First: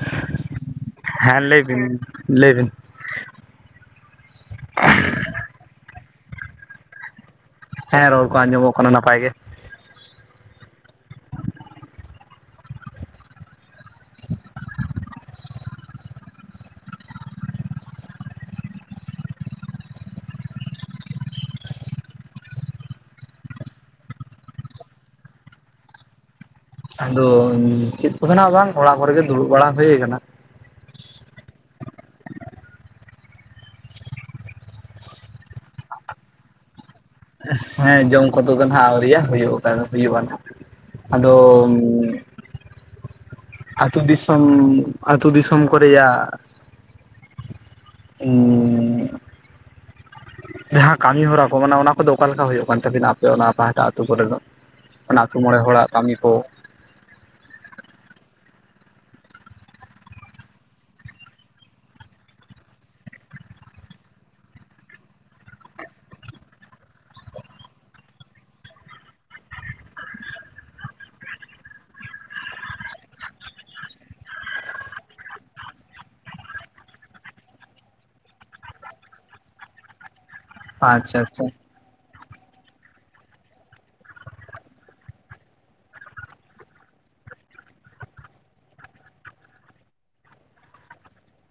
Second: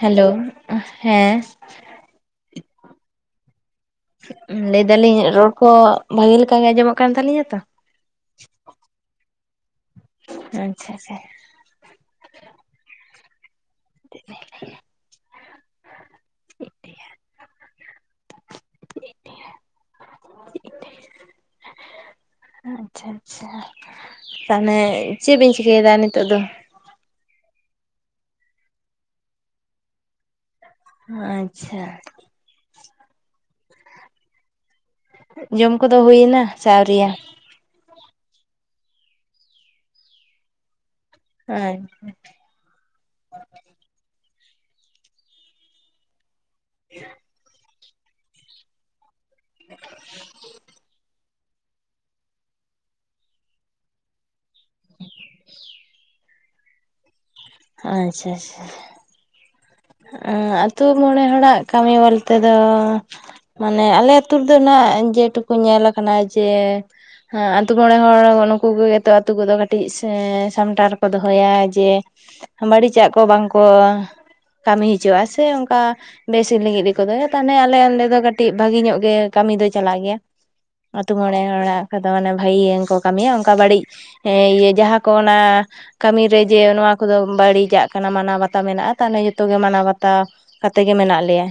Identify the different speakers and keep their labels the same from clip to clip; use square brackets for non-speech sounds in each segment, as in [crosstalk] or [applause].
Speaker 1: Hello ᱦᱮᱸ᱾
Speaker 2: ᱞᱟᱹᱭ ᱵᱤᱱ ᱞᱟᱹᱭ ᱵᱤᱱ
Speaker 1: ᱩᱸ ᱞᱟᱹᱭ ᱫᱟᱞᱤᱧ ᱨᱚᱲ ᱠᱚ ᱵᱷᱟᱜᱮ ᱞᱮᱠᱟ ᱜᱮ ᱟᱸᱡᱚᱢᱚᱜ ᱠᱟᱱ ᱛᱟᱞᱤᱧᱟᱛᱚ?
Speaker 2: ᱦᱮᱸ ᱨᱚᱲ ᱠᱚ ᱟᱸᱡᱚᱢᱚᱜ ᱠᱟᱱᱟ ᱱᱟᱯᱟᱭ ᱜᱮ᱾
Speaker 1: ᱟᱪᱪᱷᱟ ᱟᱪᱪᱷᱟ᱾ [inaudible] [inaudible] ᱟᱪᱪᱷᱟ ᱟᱪᱪᱷᱟ᱾ ᱛᱟᱦᱚᱞᱮ ᱪᱮᱫ ᱵᱤᱱ ᱪᱤᱠᱟᱹᱭᱮᱫᱟ ᱱᱤᱛᱚᱜ ᱫᱚ?
Speaker 2: ᱟᱫᱚ ᱪᱮᱫ ᱠᱚ ᱱᱟᱦᱜ ᱵᱟᱝ᱾ ᱚᱲᱟᱜ ᱠᱚᱨᱮᱜᱮ ᱫᱩᱲᱩᱵ ᱵᱟᱲᱟ ᱦᱳᱭ ᱠᱟᱱᱟ᱾
Speaker 1: ᱟᱪᱪᱷᱟ᱾ ᱡᱚᱢ ᱠᱚᱫᱚ ᱦᱩᱭᱮᱱᱟ ᱥᱮ ᱟᱹᱣᱨᱤᱭᱟ?
Speaker 2: ᱦᱮᱸ ᱡᱚᱢ ᱠᱚᱫᱚ ᱫᱚ ᱱᱦᱟᱜ ᱟᱹᱣᱨᱤᱭᱟ᱾ ᱦᱩᱭᱩᱜ ᱟᱠᱟᱫᱟ ᱦᱩᱭᱩᱜᱼᱟ ᱱᱟᱦᱟᱜ᱾ ᱟᱫᱚᱢ
Speaker 1: ᱟᱪᱪᱷᱟ
Speaker 2: ᱟᱹᱛᱩ ᱫᱤᱥᱚᱢ ᱟ. ᱛᱩ ᱫᱤᱥᱚᱢ ᱠᱚ ᱨᱮᱭᱟᱜ
Speaker 1: [inaudible]
Speaker 2: ᱩᱸ᱾
Speaker 1: [inaudible]
Speaker 2: ᱡᱟᱦᱟᱸ ᱠᱟᱹᱢᱤ ᱦᱚᱨᱟ ᱠᱚ ᱢᱟᱱᱮ ᱚᱱᱟ ᱠᱚᱫᱚ ᱚᱠᱟ ᱞᱮᱠᱟ ᱦᱩᱭᱩᱜ ᱠᱟᱱ ᱛᱟᱵᱤᱱᱟ ᱟᱯᱮ ᱚᱱᱟ ᱯᱟᱦᱴᱟ ᱟᱹᱛᱳ ᱠᱚᱨᱮ ᱫᱚ? ᱚᱱᱟ ᱟᱹᱛᱩ ᱢᱚᱬᱮ ᱦᱚᱲᱟᱜ ᱠᱟᱹᱢᱤ ᱠᱚ᱾
Speaker 1: ᱟᱪᱪᱷᱟ ᱟᱪᱷᱟ᱾ ᱦᱮᱸᱜ-ᱮ ᱟᱛᱳ ᱢᱚᱬᱮ ᱦᱚᱲᱟᱜ ᱠᱟᱹᱢᱤ ᱵᱚᱞᱛᱮ ᱫᱚ ᱢᱟᱱᱮ ᱟᱞᱮ ᱟᱹᱛᱩ ᱨᱮᱫᱚ ᱚᱱᱟ ᱡᱮᱴᱩᱠᱩ ᱧᱮᱞ ᱟᱠᱟᱱᱟ ᱡᱮ ᱦᱮᱸ ᱟ. ᱛᱩ ᱢᱚᱬᱮ ᱦᱚᱲ ᱱᱩᱠᱩ ᱜᱮᱛᱚ ᱟᱹᱛᱩ ᱠᱚᱫᱚ ᱠᱟᱹᱴᱤᱡ ᱥᱮ ᱥᱟᱢᱴᱟᱣ ᱨᱮᱠᱚ ᱫᱚᱦᱚᱭᱟ ᱡᱮ ᱵᱟᱹᱲᱤᱡᱟᱜ ᱠᱚ ᱵᱟᱝᱠᱚ ᱠᱟᱹᱢᱤ ᱦᱳᱪᱳᱣᱟᱜᱼᱟ᱾ ᱥᱮ ᱚᱱᱠᱟ ᱵᱮᱥᱤ ᱞᱟᱹᱜᱤᱫ ᱜᱮᱠᱚ ᱫᱚᱦᱚᱭᱟ ᱛᱟᱦᱚᱞᱮ ᱟᱞᱮ ᱱᱚᱰᱮ ᱫᱚ ᱠᱟᱹᱴᱤᱡ ᱵᱷᱟᱹᱜᱤ ᱧᱚᱜ ᱜᱮ ᱠᱟᱹᱢᱤ ᱫᱚᱭ ᱪᱟᱞᱟᱜ ᱜᱮᱭᱟ᱾ ᱟ. ᱛᱩ
Speaker 2: ᱟᱪᱪᱷᱟ
Speaker 1: ᱢᱚᱬᱮ
Speaker 2: ᱟᱪᱪᱷᱟ
Speaker 1: ᱦᱚᱲᱟᱜ ᱠᱚᱫᱚ ᱢᱟᱱᱮ ᱵᱷᱟᱹᱜᱤ ᱜᱮᱠᱚ ᱠᱟᱹᱢᱤᱭᱟ ᱚᱱᱠᱟ ᱵᱟᱹᱲᱤᱡ ᱦᱮᱸ ᱤᱭᱟᱹ ᱡᱟᱦᱟᱸ ᱠᱚ ᱚᱱᱟ ᱠᱟᱹᱢᱤ ᱨᱮ ᱡᱮ ᱱᱚᱣᱟ ᱠᱚᱫᱚ ᱵᱟᱹᱲᱤᱡᱟᱜ ᱠᱟᱱᱟ᱾ ᱢᱟᱱᱟᱣ ᱵᱟᱛᱟᱣ ᱢᱮᱱᱟᱜᱼᱟ ᱛᱟᱦᱚᱞᱮ ᱡᱚᱛᱚ ᱜᱮ ᱢᱟᱱᱟᱣ ᱵᱟᱛᱟᱣ ᱠᱟᱛᱮ ᱜᱮ ᱢᱮᱱᱟᱜ ᱞᱮᱭᱟ᱾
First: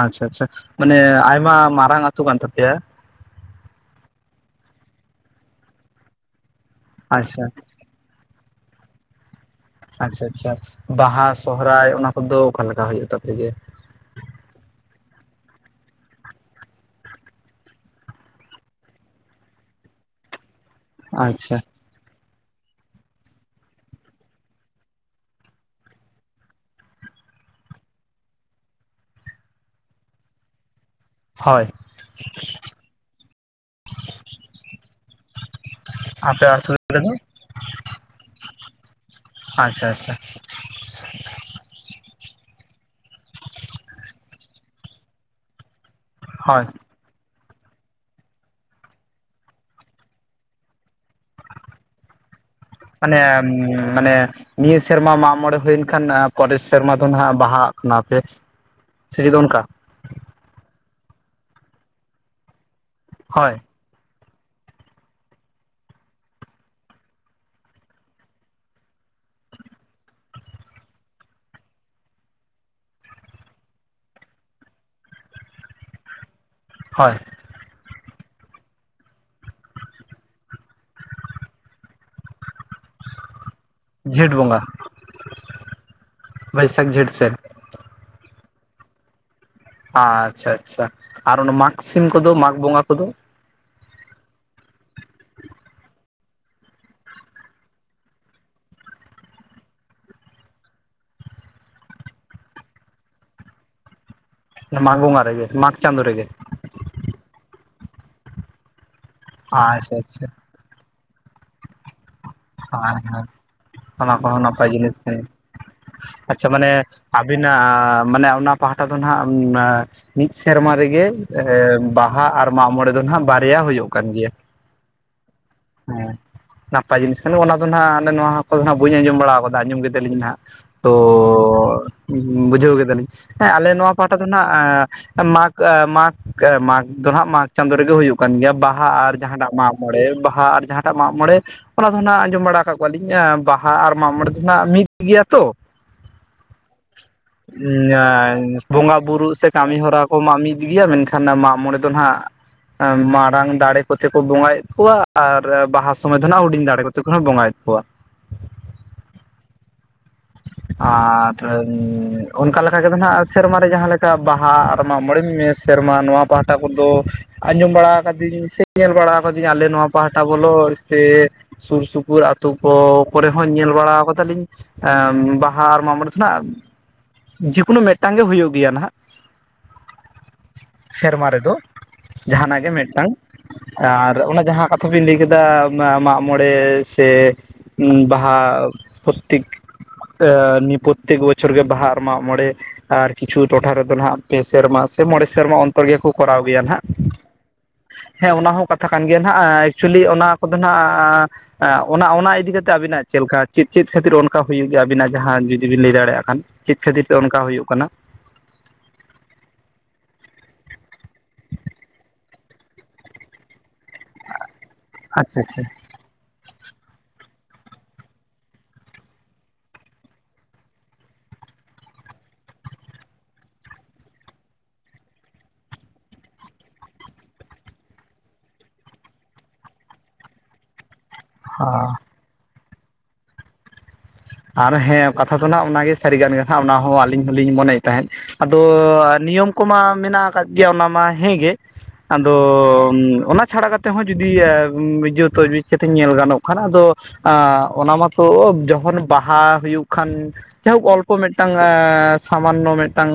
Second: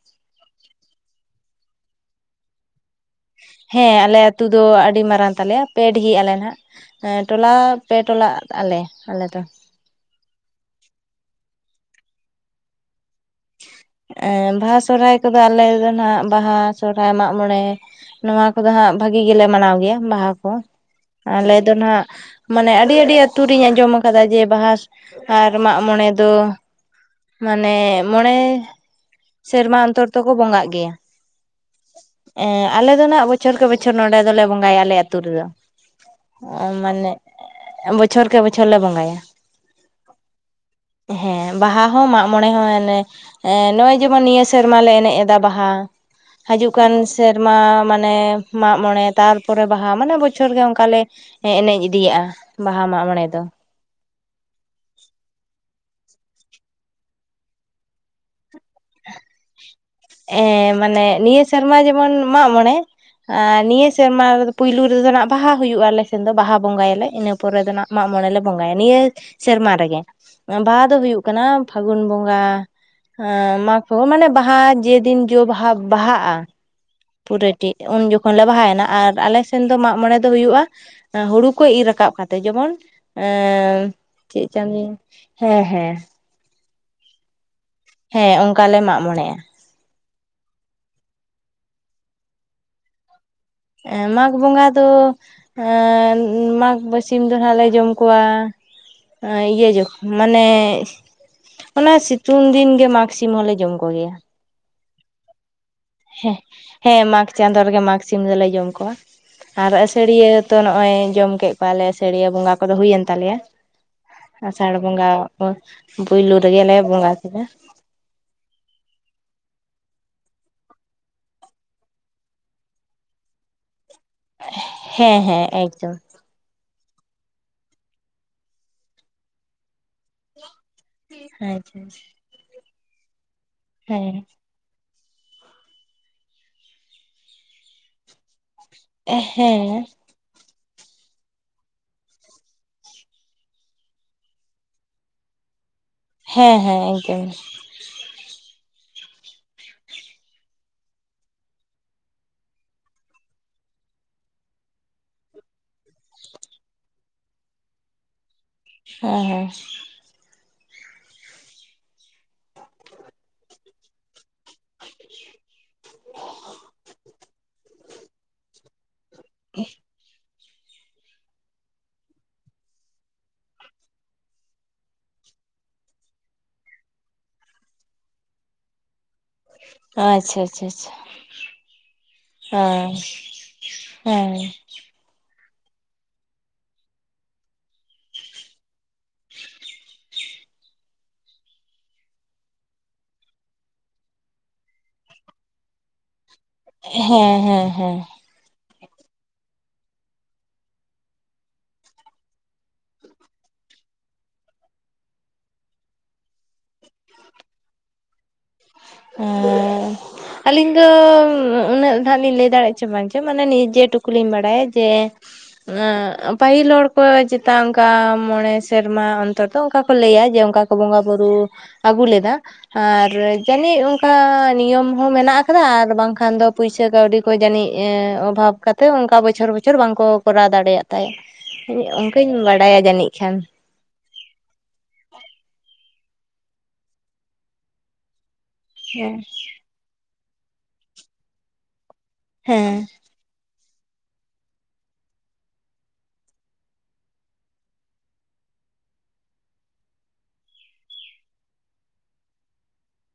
Speaker 2: ᱟᱪᱪᱷᱟ ᱟᱪᱪᱷᱟ ᱢᱟᱱᱮ ᱟᱭᱢᱟ ᱢᱟᱨᱟᱝ ᱟᱹᱛᱩ ᱠᱟᱱ ᱛᱟᱯᱮᱭᱟ?
Speaker 1: ᱦᱮᱸ ᱟᱞᱮ ᱟᱹᱛᱩ ᱫᱚ ᱟᱹᱰᱤ ᱢᱟᱨᱟᱝ ᱛᱟᱞᱮᱭᱟ ᱯᱮ ᱰᱤᱦᱤ ᱟᱞᱮ ᱱᱟᱦᱟᱜ ᱮᱸ
Speaker 2: ᱟᱪᱪᱷᱟ
Speaker 1: ᱴᱚᱞᱟ ᱯᱮ ᱴᱚᱞᱟᱜ ᱟᱞᱮ ᱟᱞᱮ ᱫᱚ᱾
Speaker 2: ᱟᱪᱪᱷᱟ ᱟᱪᱪᱷᱟ᱾ ᱵᱟᱦᱟ ᱥᱚᱦᱚᱨᱟᱭ ᱚᱱᱟ ᱠᱚᱫᱚ ᱚᱠᱟᱞᱮᱠᱟ ᱦᱩᱭᱩᱜ ᱛᱟᱯᱮ ᱜᱮᱭᱟ?
Speaker 1: ᱮᱸ ᱵᱟᱦᱟ ᱥᱚᱨᱦᱟᱭ ᱠᱚᱫᱚ ᱟᱞᱮ ᱫᱚ ᱱᱟᱦᱟᱜ ᱵᱟᱦᱟ, ᱥᱚᱨᱦᱟᱭ, ᱢᱟᱜ ᱢᱚᱬᱮ᱾ ᱱᱚᱣᱟ ᱠᱚᱫᱚ ᱦᱟᱸᱜ ᱵᱷᱟᱹᱜᱤ ᱜᱮᱞᱮ ᱢᱟᱱᱟᱣ ᱜᱮᱭᱟ ᱵᱟᱦᱟ ᱠᱚ
Speaker 2: ᱟᱪᱪᱷᱟ
Speaker 1: ᱟᱞᱮ ᱫᱚ ᱱᱟᱦᱟᱜ ᱢᱟᱱᱮ ᱟᱹᱰᱤ ᱟᱹᱰᱤ ᱟ. ᱛᱩ ᱨᱤᱧ ᱟᱸᱡᱚᱢ ᱟᱠᱟᱫᱟ ᱡᱮ ᱵᱟᱦᱟ ᱟᱨ ᱢᱟᱜ ᱢᱚᱬᱮ ᱫᱚ ᱢᱟᱱᱮ ᱢᱚᱬᱮ ᱥᱮᱨᱢᱟ ᱚᱱᱛᱚᱨ ᱛᱚᱠᱚ ᱵᱚᱸᱜᱟᱜ ᱜᱮᱭᱟ᱾
Speaker 2: ᱦᱳᱭ᱾
Speaker 1: ᱮᱸ ᱟᱞᱮ ᱫᱚ ᱱᱟᱦᱜ ᱵᱚᱪᱷᱚᱨ ᱠᱮ ᱵᱚᱪᱷᱚᱨ ᱱᱚᱸᱰᱮ ᱫᱚᱞᱮ ᱵᱚᱸᱜᱟᱭᱟ ᱟᱞᱮ ᱟᱹᱛᱩ ᱨᱮᱫᱚ᱾
Speaker 2: ᱟᱯᱮ
Speaker 1: ᱚ
Speaker 2: ᱟᱹᱛᱩ
Speaker 1: ᱢᱟᱱᱮ
Speaker 2: ᱨᱮᱫᱚ
Speaker 1: ᱵᱚᱪᱷᱚᱨ ᱠᱮ ᱵᱚᱪᱷᱚᱨ ᱞᱮ ᱵᱚᱸᱜᱟᱭᱟ᱾
Speaker 2: ᱟᱪᱪᱷᱟ ᱟᱪᱪᱷᱟ᱾
Speaker 1: ᱦᱮᱸ ᱵᱟᱦᱟ ᱦᱚᱸ ᱢᱟᱜ ᱢᱚᱬᱮ ᱦᱚᱸ ᱮᱱᱮ ᱮᱸ ᱱᱚᱜᱼᱚᱭ ᱡᱮᱢᱚᱱ ᱱᱤᱭᱟᱹ ᱥᱮᱨᱢᱟ ᱞᱮ ᱮᱱᱮᱡ ᱮᱫᱟ ᱵᱟᱦᱟ᱾
Speaker 2: ᱦᱳᱭ
Speaker 1: ᱦᱟᱡᱩᱜ ᱠᱟᱱ ᱥᱮᱨᱢᱟ ᱢᱟᱱᱮ ᱢᱟᱜ ᱢᱚᱬᱮ, ᱛᱟᱨᱯᱚᱨᱮ ᱵᱟᱦᱟ ᱢᱟᱱᱮ ᱵᱚᱪᱷᱚᱨ ᱜᱮ ᱚᱱᱠᱟ ᱞᱮ ᱮ ᱮᱱᱮᱡ ᱤᱫᱤᱭᱟᱜᱼᱟ᱾ ᱵᱟᱦᱟ ᱢᱟᱜ ᱢᱚᱬᱮ ᱫᱚ
Speaker 2: ᱢᱟᱱᱮᱢ ᱢᱟᱱᱮ ᱱᱤᱭᱟᱹ ᱥᱮᱨᱢᱟ ᱢᱟᱜ ᱢᱚᱬᱮ ᱦᱩᱭᱮᱱ ᱠᱷᱟᱱ ᱮᱸ ᱯᱚᱨᱮᱨ ᱥᱮᱨᱢᱟ ᱫᱚ ᱱᱟᱦᱟᱜ ᱵᱟᱦᱟᱜᱟᱜ ᱠᱟᱱᱟ ᱯᱮ᱾ ᱥᱮᱪᱮᱫ ᱚᱱᱠᱟ
Speaker 1: ᱮᱸ ᱢᱟᱱᱮ ᱱᱤᱭᱟᱹ ᱥᱮᱨᱢᱟ ᱡᱮᱢᱚᱱ ᱢᱟᱜ ᱢᱚᱬᱮ
Speaker 2: ᱦᱳᱭ
Speaker 1: ᱱᱤᱭᱟᱹ ᱥᱮᱨᱢᱟ ᱯᱩᱭᱞᱩ ᱨᱮᱫᱚ ᱱᱟᱜ ᱵᱟᱦᱟ ᱦᱩᱭᱩᱜᱼᱟ ᱟᱞᱮ ᱥᱮᱱ ᱫᱚ, ᱵᱟᱦᱟ ᱵᱚᱸᱜᱟᱭᱟᱞᱮ ᱤᱱᱟᱹ ᱯᱚᱨᱮ ᱫᱚ ᱱᱟᱜ ᱢᱟᱜ ᱢᱚᱬᱮ ᱞᱮ ᱵᱚᱸᱜᱟᱭᱟ ᱱᱤᱭᱟᱹ ᱥᱮᱨᱢᱟ ᱨᱮᱜᱮ ᱵᱟᱦᱟ ᱫᱚ ᱦᱩᱭᱩᱜ ᱠᱟᱱᱟ ᱯᱷᱟᱹᱜᱩᱱ ᱵᱚᱸᱜᱟ ᱮᱸᱻ ᱢᱟᱜ ᱯᱷᱟᱜᱩᱱ ᱢᱟᱱᱮ ᱵᱟᱦᱟ ᱡᱮᱫᱤᱱ ᱡᱚ ᱵᱟᱦᱟ ᱵᱟᱦᱟᱜᱼᱟ᱾
Speaker 2: ᱦᱚᱭ
Speaker 1: ᱯᱩᱨᱟᱹᱴᱤ ᱩᱱ ᱡᱚᱠᱷᱚᱱ ᱞᱮ ᱵᱟᱦᱟᱭᱮᱱᱟ, ᱟᱨ ᱟᱞᱮ ᱥᱮᱱ ᱫᱚ ᱢᱟᱜ ᱢᱚᱬᱮ ᱫᱚ ᱦᱩᱭᱩᱜᱼᱟ ᱦᱳᱲᱩ ᱠᱚ ᱤᱨ ᱨᱟᱠᱟᱵ ᱠᱟᱛᱮᱜ ᱡᱮᱢᱚᱱ ᱮᱻ
Speaker 2: ᱡᱷᱮᱸᱴ ᱵᱚᱸᱜᱟ, ᱵᱟᱹᱭᱥᱟᱹᱠᱷ ᱡᱷᱮᱸᱴ ᱥᱮᱫ᱾
Speaker 1: ᱦᱮᱸ ᱚᱱᱠᱟ ᱞᱮ ᱢᱟᱜ ᱢᱚᱬᱮᱜᱼᱟ᱾
Speaker 2: ᱟᱪᱪᱷᱟ ᱟᱪᱪᱷᱟ, ᱟᱨ ᱚᱱᱟ ᱢᱟᱜᱽ ᱥᱤᱢ ᱠᱚ ᱫᱚ ᱢᱟᱜᱽ ᱵᱚᱸᱜᱟ ᱠᱚ ᱫᱚ?
Speaker 1: ᱮᱸ ᱢᱟᱜᱽ ᱵᱚᱸᱜᱟ ᱫᱚ ᱟᱨ ᱢᱟᱜᱽ ᱵᱟᱥᱤᱢ ᱫᱚ ᱦᱟᱸᱜ ᱞᱮ ᱡᱚᱢ ᱠᱚᱣᱟᱻ ᱤᱭᱟᱹ ᱡᱚ ᱢᱟᱱᱮ ᱚᱱᱟ ᱥᱤᱛᱩᱝ ᱫᱤᱱ ᱜᱮ ᱢᱟᱜᱽ ᱥᱤᱢ ᱦᱚᱞᱮ ᱡᱚᱢ ᱠᱚ ᱜᱮᱭᱟ᱾
Speaker 2: ᱢᱟᱜᱽ ᱵᱚᱸᱜᱟ ᱨᱮᱜᱮ, ᱢᱟᱜᱽ ᱪᱟᱸᱫᱳ ᱨᱮᱜᱮ
Speaker 1: ᱦᱮᱸ, ᱦᱮᱸ ᱢᱟᱜᱽ ᱪᱟᱸᱫᱳ ᱨᱮᱜᱮ ᱢᱟᱜᱽ ᱥᱤᱢ ᱫᱚᱞᱮ ᱡᱚᱢ ᱠᱚᱣᱟ, ᱟᱨ
Speaker 2: ᱟᱪᱪᱷᱟ
Speaker 1: ᱟᱹᱥᱟᱹᱲᱤᱭᱟᱹ
Speaker 2: ᱟᱪᱪᱷᱟ
Speaker 1: ᱛᱚ ᱱᱚᱜᱼᱚᱭ ᱡᱚᱢ ᱠᱮᱫ ᱠᱚᱣᱟᱞᱮ, ᱥᱟᱹᱲᱤᱭᱟᱹ ᱵᱚᱸᱜᱟ ᱠᱚᱫᱚ
Speaker 2: ᱦᱳᱭ
Speaker 1: ᱦᱩᱭᱮᱱ ᱛᱟᱞᱮᱭᱟ᱾
Speaker 2: ᱚᱱᱟ ᱠᱚᱦᱚᱸ ᱱᱟᱯᱟᱭ
Speaker 1: ᱟᱥᱟᱲ
Speaker 2: ᱡᱤᱱᱤᱥ
Speaker 1: ᱵᱚᱸᱜᱟ
Speaker 2: ᱜᱮ,
Speaker 1: ᱯᱩᱭᱞᱩ
Speaker 2: ᱟᱪᱪᱷᱟ, ᱢᱟᱱᱮ
Speaker 1: ᱨᱮᱜᱮᱞᱮ ᱵᱚᱸᱜᱟ ᱠᱮᱫᱟ
Speaker 2: ᱟᱹᱵᱤᱱᱟᱜ ᱢᱟᱱᱮ ᱚᱱᱟ ᱯᱟᱦᱴᱟ ᱫᱚ ᱱᱟᱦᱟᱜ [inaudible] ᱢᱤᱫ ᱥᱮᱨᱢᱟ ᱨᱮᱜᱮ, ᱵᱟᱦᱟ ᱟᱨ ᱢᱟᱜᱽ ᱢᱚᱬᱮ ᱫᱚ ᱱᱟᱦᱟᱜ ᱵᱟᱨᱭᱟ ᱦᱩᱭᱩᱜ ᱠᱟᱱ ᱜᱮᱭᱟ᱾
Speaker 1: ᱦᱮᱸ ᱦᱮᱸ ᱮᱠᱫᱚᱢ᱾
Speaker 2: ᱦᱮᱸ ᱱᱟᱯᱟᱭ ᱡᱤᱱᱤᱥ ᱠᱟᱱᱟ ᱚᱱᱟ ᱫᱚ ᱱᱟᱦᱟᱜ ᱟᱞᱮ ᱱᱚᱣᱟ ᱠᱚᱫᱚ ᱦᱟᱸᱜ ᱵᱟᱹᱧ ᱟᱸᱡᱚᱢ ᱵᱟᱲᱟᱣ ᱠᱟᱫᱟ ᱟᱸᱡᱚᱢ ᱠᱮᱫᱟᱞᱤᱧ ᱱᱟᱸᱜ ᱛᱚ,
Speaker 1: ᱟᱪᱪᱷᱟ
Speaker 2: ᱵᱩᱡᱷᱟᱹᱣ ᱠᱮᱫᱟᱞᱤᱧ, ᱦᱮᱸ ᱟᱞᱮ ᱱᱚᱣᱟ
Speaker 1: ᱦᱮᱸ
Speaker 2: ᱯᱟᱦᱴᱟ ᱫᱚ ᱱᱟᱜ ᱢᱟᱜᱽ ᱢᱟᱜᱽ, ᱢᱟᱜᱽ ᱫᱚ ᱦᱟᱸᱜ ᱢᱟᱜᱽ ᱪᱟᱸᱫᱳ ᱨᱮᱜᱮ ᱦᱩᱭᱩᱜ ᱠᱟᱱ ᱜᱮᱭᱟ ᱵᱟᱦ ᱵᱟᱦᱟ ᱟᱨ ᱡᱟᱦᱟᱸᱴᱟᱜ ᱢᱟᱜᱽ
Speaker 1: ᱦᱮᱸ
Speaker 2: ᱢᱚᱲᱮ, ᱵᱟᱦᱟ ᱟᱨ ᱡᱟᱦᱟᱸᱴᱟᱜ ᱢᱟᱜᱽ ᱢᱚᱲᱮ ᱚᱱᱟ ᱫᱚ ᱚᱱᱟ ᱟᱸᱡᱚᱢ ᱵᱟᱲᱟ ᱠᱟᱜ ᱠᱚᱣᱟᱞᱤᱧ, ᱵᱟᱦᱟ ᱟᱨ ᱢᱟᱜᱽ ᱢᱚᱲᱮ ᱫᱚ ᱱᱟᱦᱟᱜ ᱢᱤᱫ ᱜᱮᱭᱟ ᱛᱚ,
Speaker 1: ᱦᱮᱸ ᱦᱮᱸ ᱮᱠᱫᱚᱢ᱾
Speaker 2: [inaudible] ᱵᱚᱸᱜᱟ ᱵᱩᱨᱩᱜ ᱥᱮ ᱠᱟᱹᱢᱤ ᱦᱚᱨᱟ ᱠᱚᱢᱟ ᱢᱤᱫ ᱜᱮᱭᱟ, ᱢᱮᱱᱠᱷᱟᱱ ᱢᱟᱜᱽ ᱢᱚᱲᱮ ᱫᱚ ᱱᱟᱜ ᱢᱟᱲᱟᱝ ᱫᱟᱲᱮ ᱠᱚᱛᱮ ᱠᱚ ᱵᱚᱸᱜᱟᱭᱮᱫ ᱠᱚᱣᱟ, ᱟᱨ ᱵᱟᱦᱟ ᱥᱚᱢᱚᱭ ᱫᱚ ᱱᱟᱜ ᱦᱩᱰᱤᱧ ᱫᱟᱲᱮ ᱠᱚᱛᱮ, ᱛᱚᱠᱷᱚᱱ ᱦᱚᱸ ᱵᱚᱸᱜᱟᱭᱮᱫ ᱠᱚᱣᱟ᱾
Speaker 1: ᱦᱮᱸ ᱦᱮᱸ᱾
Speaker 2: ᱟᱨ ᱚᱱᱠᱟ ᱞᱮᱠᱟ ᱜᱮᱫᱚ ᱱᱟᱜ ᱥᱮᱨᱢᱟ ᱨᱮ ᱡᱟᱦᱟᱸ ᱞᱮᱠᱟ ᱵᱟᱦᱟ ᱟᱨ ᱢᱟᱜᱽ ᱢᱚᱬᱮ ᱢᱮ ᱥᱮᱨᱢᱟ ᱱᱚᱣᱟ ᱯᱟᱦᱴᱟ ᱠᱚᱫᱚ ᱟᱸᱡᱚᱢ ᱵᱟᱲᱟ ᱠᱟᱹᱫᱤᱧ ᱥᱮ, ᱧᱮᱞ ᱵᱟᱲᱟ ᱠᱟᱫᱤᱧ ᱟᱞᱮ ᱱᱚᱣᱟ ᱯᱟᱦᱴᱟ ᱵᱚᱞᱚ ᱥᱮ ᱥᱩᱨ ᱥᱩᱯᱩᱨ ᱟᱛᱩ ᱠᱚ ᱠᱚᱨᱮ ᱦᱚᱸ ᱧᱮᱞ ᱵᱟᱲᱟ ᱠᱟᱫᱟᱞᱤᱧ, ᱵᱟᱦᱟ ᱟᱨ ᱢᱟᱜᱽ ᱢᱚᱬᱮ ᱫᱚ ᱱᱟᱜ ᱡᱮᱠᱳᱱᱳ ᱢᱤᱫᱴᱟᱝ ᱜᱮ ᱦᱳᱭᱳᱜ ᱜᱮᱭᱟ ᱱᱟᱦᱟᱜ᱾
Speaker 1: ᱟᱪᱪᱷᱟ ᱟᱪᱪᱷᱟ, ᱟᱪᱪᱷᱟ᱾
Speaker 2: ᱥᱮᱨᱢᱟ ᱨᱮᱫᱚ ᱡᱟᱦᱟᱱᱟᱜ ᱜᱮ
Speaker 1: ᱦᱮᱸ
Speaker 2: ᱢᱤᱫᱴᱟᱝ ᱟᱨ
Speaker 1: ᱦᱮᱸ
Speaker 2: ᱚᱱᱟ ᱡᱟᱦᱟᱸ ᱠᱟᱛᱷᱟ [inaudible] ᱞᱟᱹᱭ ᱠᱮᱫᱟ ᱢᱟᱜ ᱢᱚᱬᱮ ᱥᱮ ᱵᱟᱦᱟ ᱯᱨᱚᱛᱤᱠ ᱛᱚ ᱱᱤᱭᱟᱹ ᱯᱨᱚᱛᱛᱮᱠ ᱵᱚᱪᱷᱚᱨ ᱜᱮ ᱵᱟᱦᱟ ᱟᱨ ᱢᱟᱜᱽ ᱢᱚᱬᱮ ᱟᱨ ᱠᱤᱪᱷᱩ ᱴᱚᱴᱷᱟ ᱨᱮᱫᱚ ᱱᱟᱦᱟᱜ ᱯᱮ ᱥᱮᱨᱢᱟ, ᱥᱮ ᱢᱚᱬᱮ ᱥᱮᱨᱢᱟ ᱚᱱᱛᱚᱨ ᱜᱮᱠᱚ ᱠᱚᱨᱟᱣ ᱜᱮᱭᱟ ᱱᱟᱦᱟᱜ᱾
Speaker 1: ᱦᱮᱸ ᱦᱮᱸ
Speaker 2: ᱦᱮᱸ ᱚᱱᱟ ᱦᱚᱸ ᱠᱟᱛᱷᱟ ᱠᱟᱱ ᱜᱮᱭᱟ ᱱᱟᱦᱟᱜ, ᱮᱠᱪᱩᱞᱤ ᱚᱱᱟ ᱠᱚᱫᱚ ᱱᱟᱦᱟᱜ ᱮᱸ ᱚᱱᱟ ᱚᱱᱟ ᱤᱫᱤ ᱠᱟᱛᱮᱜ ᱟᱵᱤᱱᱟᱜ ᱪᱮᱫ ᱞᱮᱠᱟ ᱪᱮᱫ ᱪᱮᱫ ᱠᱷᱟᱹᱛᱤᱨ ᱚᱱ ᱠᱟ ᱦᱩᱭᱩᱜ ᱜᱮᱭᱟ ᱟᱵᱤᱱᱟᱜ ᱡᱟᱦᱟᱸ ᱡᱩᱫᱤ ᱵᱤᱱ ᱞᱟᱹᱭ ᱫᱟᱲᱮᱭᱟᱜ ᱠᱷᱟᱱ, ᱪᱮᱫ ᱠᱷᱟᱹᱛᱤᱨ ᱛᱮ ᱚᱱᱠᱟ ᱦᱩᱭᱩᱜ ᱠᱟᱱᱟ?
Speaker 1: ᱦᱮᱸᱻ ᱟᱹᱞᱤᱧ ᱫᱚ ᱩᱱᱟᱹᱜ ᱫᱚ ᱦᱟᱸᱜ ᱞᱤᱧ ᱞᱟᱹᱭ ᱫᱟᱲᱮᱭᱟᱜ ᱪᱚ ᱵᱟᱝ ᱪᱚ ᱢᱟᱱᱮ ᱱᱤᱡᱮ ᱴᱩᱠᱩ ᱞᱤᱧ ᱵᱟᱰᱟᱭᱟ ᱡᱮ
Speaker 2: ᱟᱪᱪᱷᱟ ᱟᱪᱪᱷᱟ
Speaker 1: ᱟᱸ ᱯᱟᱹᱦᱤᱞ ᱦᱚᱲ ᱠᱚ ᱪᱮᱛᱟ ᱚᱱᱠᱟ ᱢᱚᱬᱮ ᱥᱮᱨᱢᱟ ᱚᱱᱛᱚᱨ ᱫᱚ ᱚᱱᱠᱟ ᱠᱚ ᱞᱟᱹᱭᱟ ᱡᱮ ᱚᱱᱠᱟ ᱠᱚ ᱵᱚᱸᱜᱟ ᱵᱩᱨᱩ ᱟᱹᱜᱩ ᱞᱮᱫᱟ ᱟᱨ ᱡᱟᱹᱱᱤᱡ ᱚᱱᱠᱟ ᱱᱤᱭᱚᱢ ᱦᱚᱸ ᱢᱮᱱᱟᱜ ᱟᱠᱟᱫᱟ ᱟᱨ ᱵᱟᱝᱠᱷᱟᱱ ᱫᱚ ᱯᱩᱭᱥᱟᱹ ᱠᱟᱹᱣᱰᱤ ᱠᱚ ᱡᱟᱹᱱᱤᱡ ᱮᱸ ᱚᱵᱷᱟᱵᱽ ᱠᱟ ᱛᱚ ᱚᱱᱠᱟ ᱵᱚᱪᱷᱚᱨ ᱵᱚᱪᱷᱚᱨ ᱵᱟᱝ ᱠᱚ ᱠᱚᱨᱟᱣ ᱫᱟᱲᱮᱭᱟᱜ ᱛᱟᱭᱟ, ᱚᱱᱠᱟᱹᱧ ᱵᱟᱰᱟᱭᱟ ᱡᱟᱹᱱᱤᱡ ᱠᱷᱟᱱ᱾
Speaker 2: ᱟᱨ ᱦᱮᱸ ᱠᱟᱛᱷᱟ ᱫᱚ ᱱᱟᱦᱟᱸᱜ ᱚᱱᱟᱜᱮ ᱥᱟᱹᱨᱤ ᱜᱟᱱ ᱠᱟᱛᱷᱟ ᱚᱱᱟ ᱦᱚᱸ ᱟᱹᱞᱤᱧ ᱦᱚᱸᱞᱤᱧ ᱢᱚᱱᱮᱭᱮᱫ ᱛᱟᱦᱮᱸᱫ᱾ ᱟᱫᱚ
Speaker 1: ᱦᱮᱸ
Speaker 2: ᱱᱤᱭᱚᱢ ᱠᱚᱢᱟ ᱢᱮᱱᱟᱜ ᱟᱠᱟᱫ ᱜᱮᱭᱟ ᱚᱱᱟ ᱢᱟ ᱦᱮᱸ ᱜᱮ, ᱟᱫᱚ ᱚᱱᱟ ᱪᱷᱟᱲᱟ ᱠᱟ ᱛᱮ ᱦᱚᱸ ᱡᱩᱫᱤ ᱡᱚᱛᱚ ᱢᱤᱫ ᱠᱟᱛᱮ ᱧᱮᱞ ᱜᱟᱱᱚᱜ ᱠᱷᱟᱱ ᱟᱫᱚ ᱟ ᱚᱱᱟ ᱢᱟᱛᱚ ᱡᱚᱠᱷᱚᱱ ᱵᱟᱦᱟ ᱦᱩᱭᱩᱜ ᱠᱷᱟᱱ ᱡᱟᱭᱦᱳᱠ ᱚᱞᱯᱚ ᱢᱤᱫᱴᱟᱝ ᱮᱸ ᱥᱟᱢᱟᱱᱱᱚ ᱢᱤᱫᱴᱟᱝ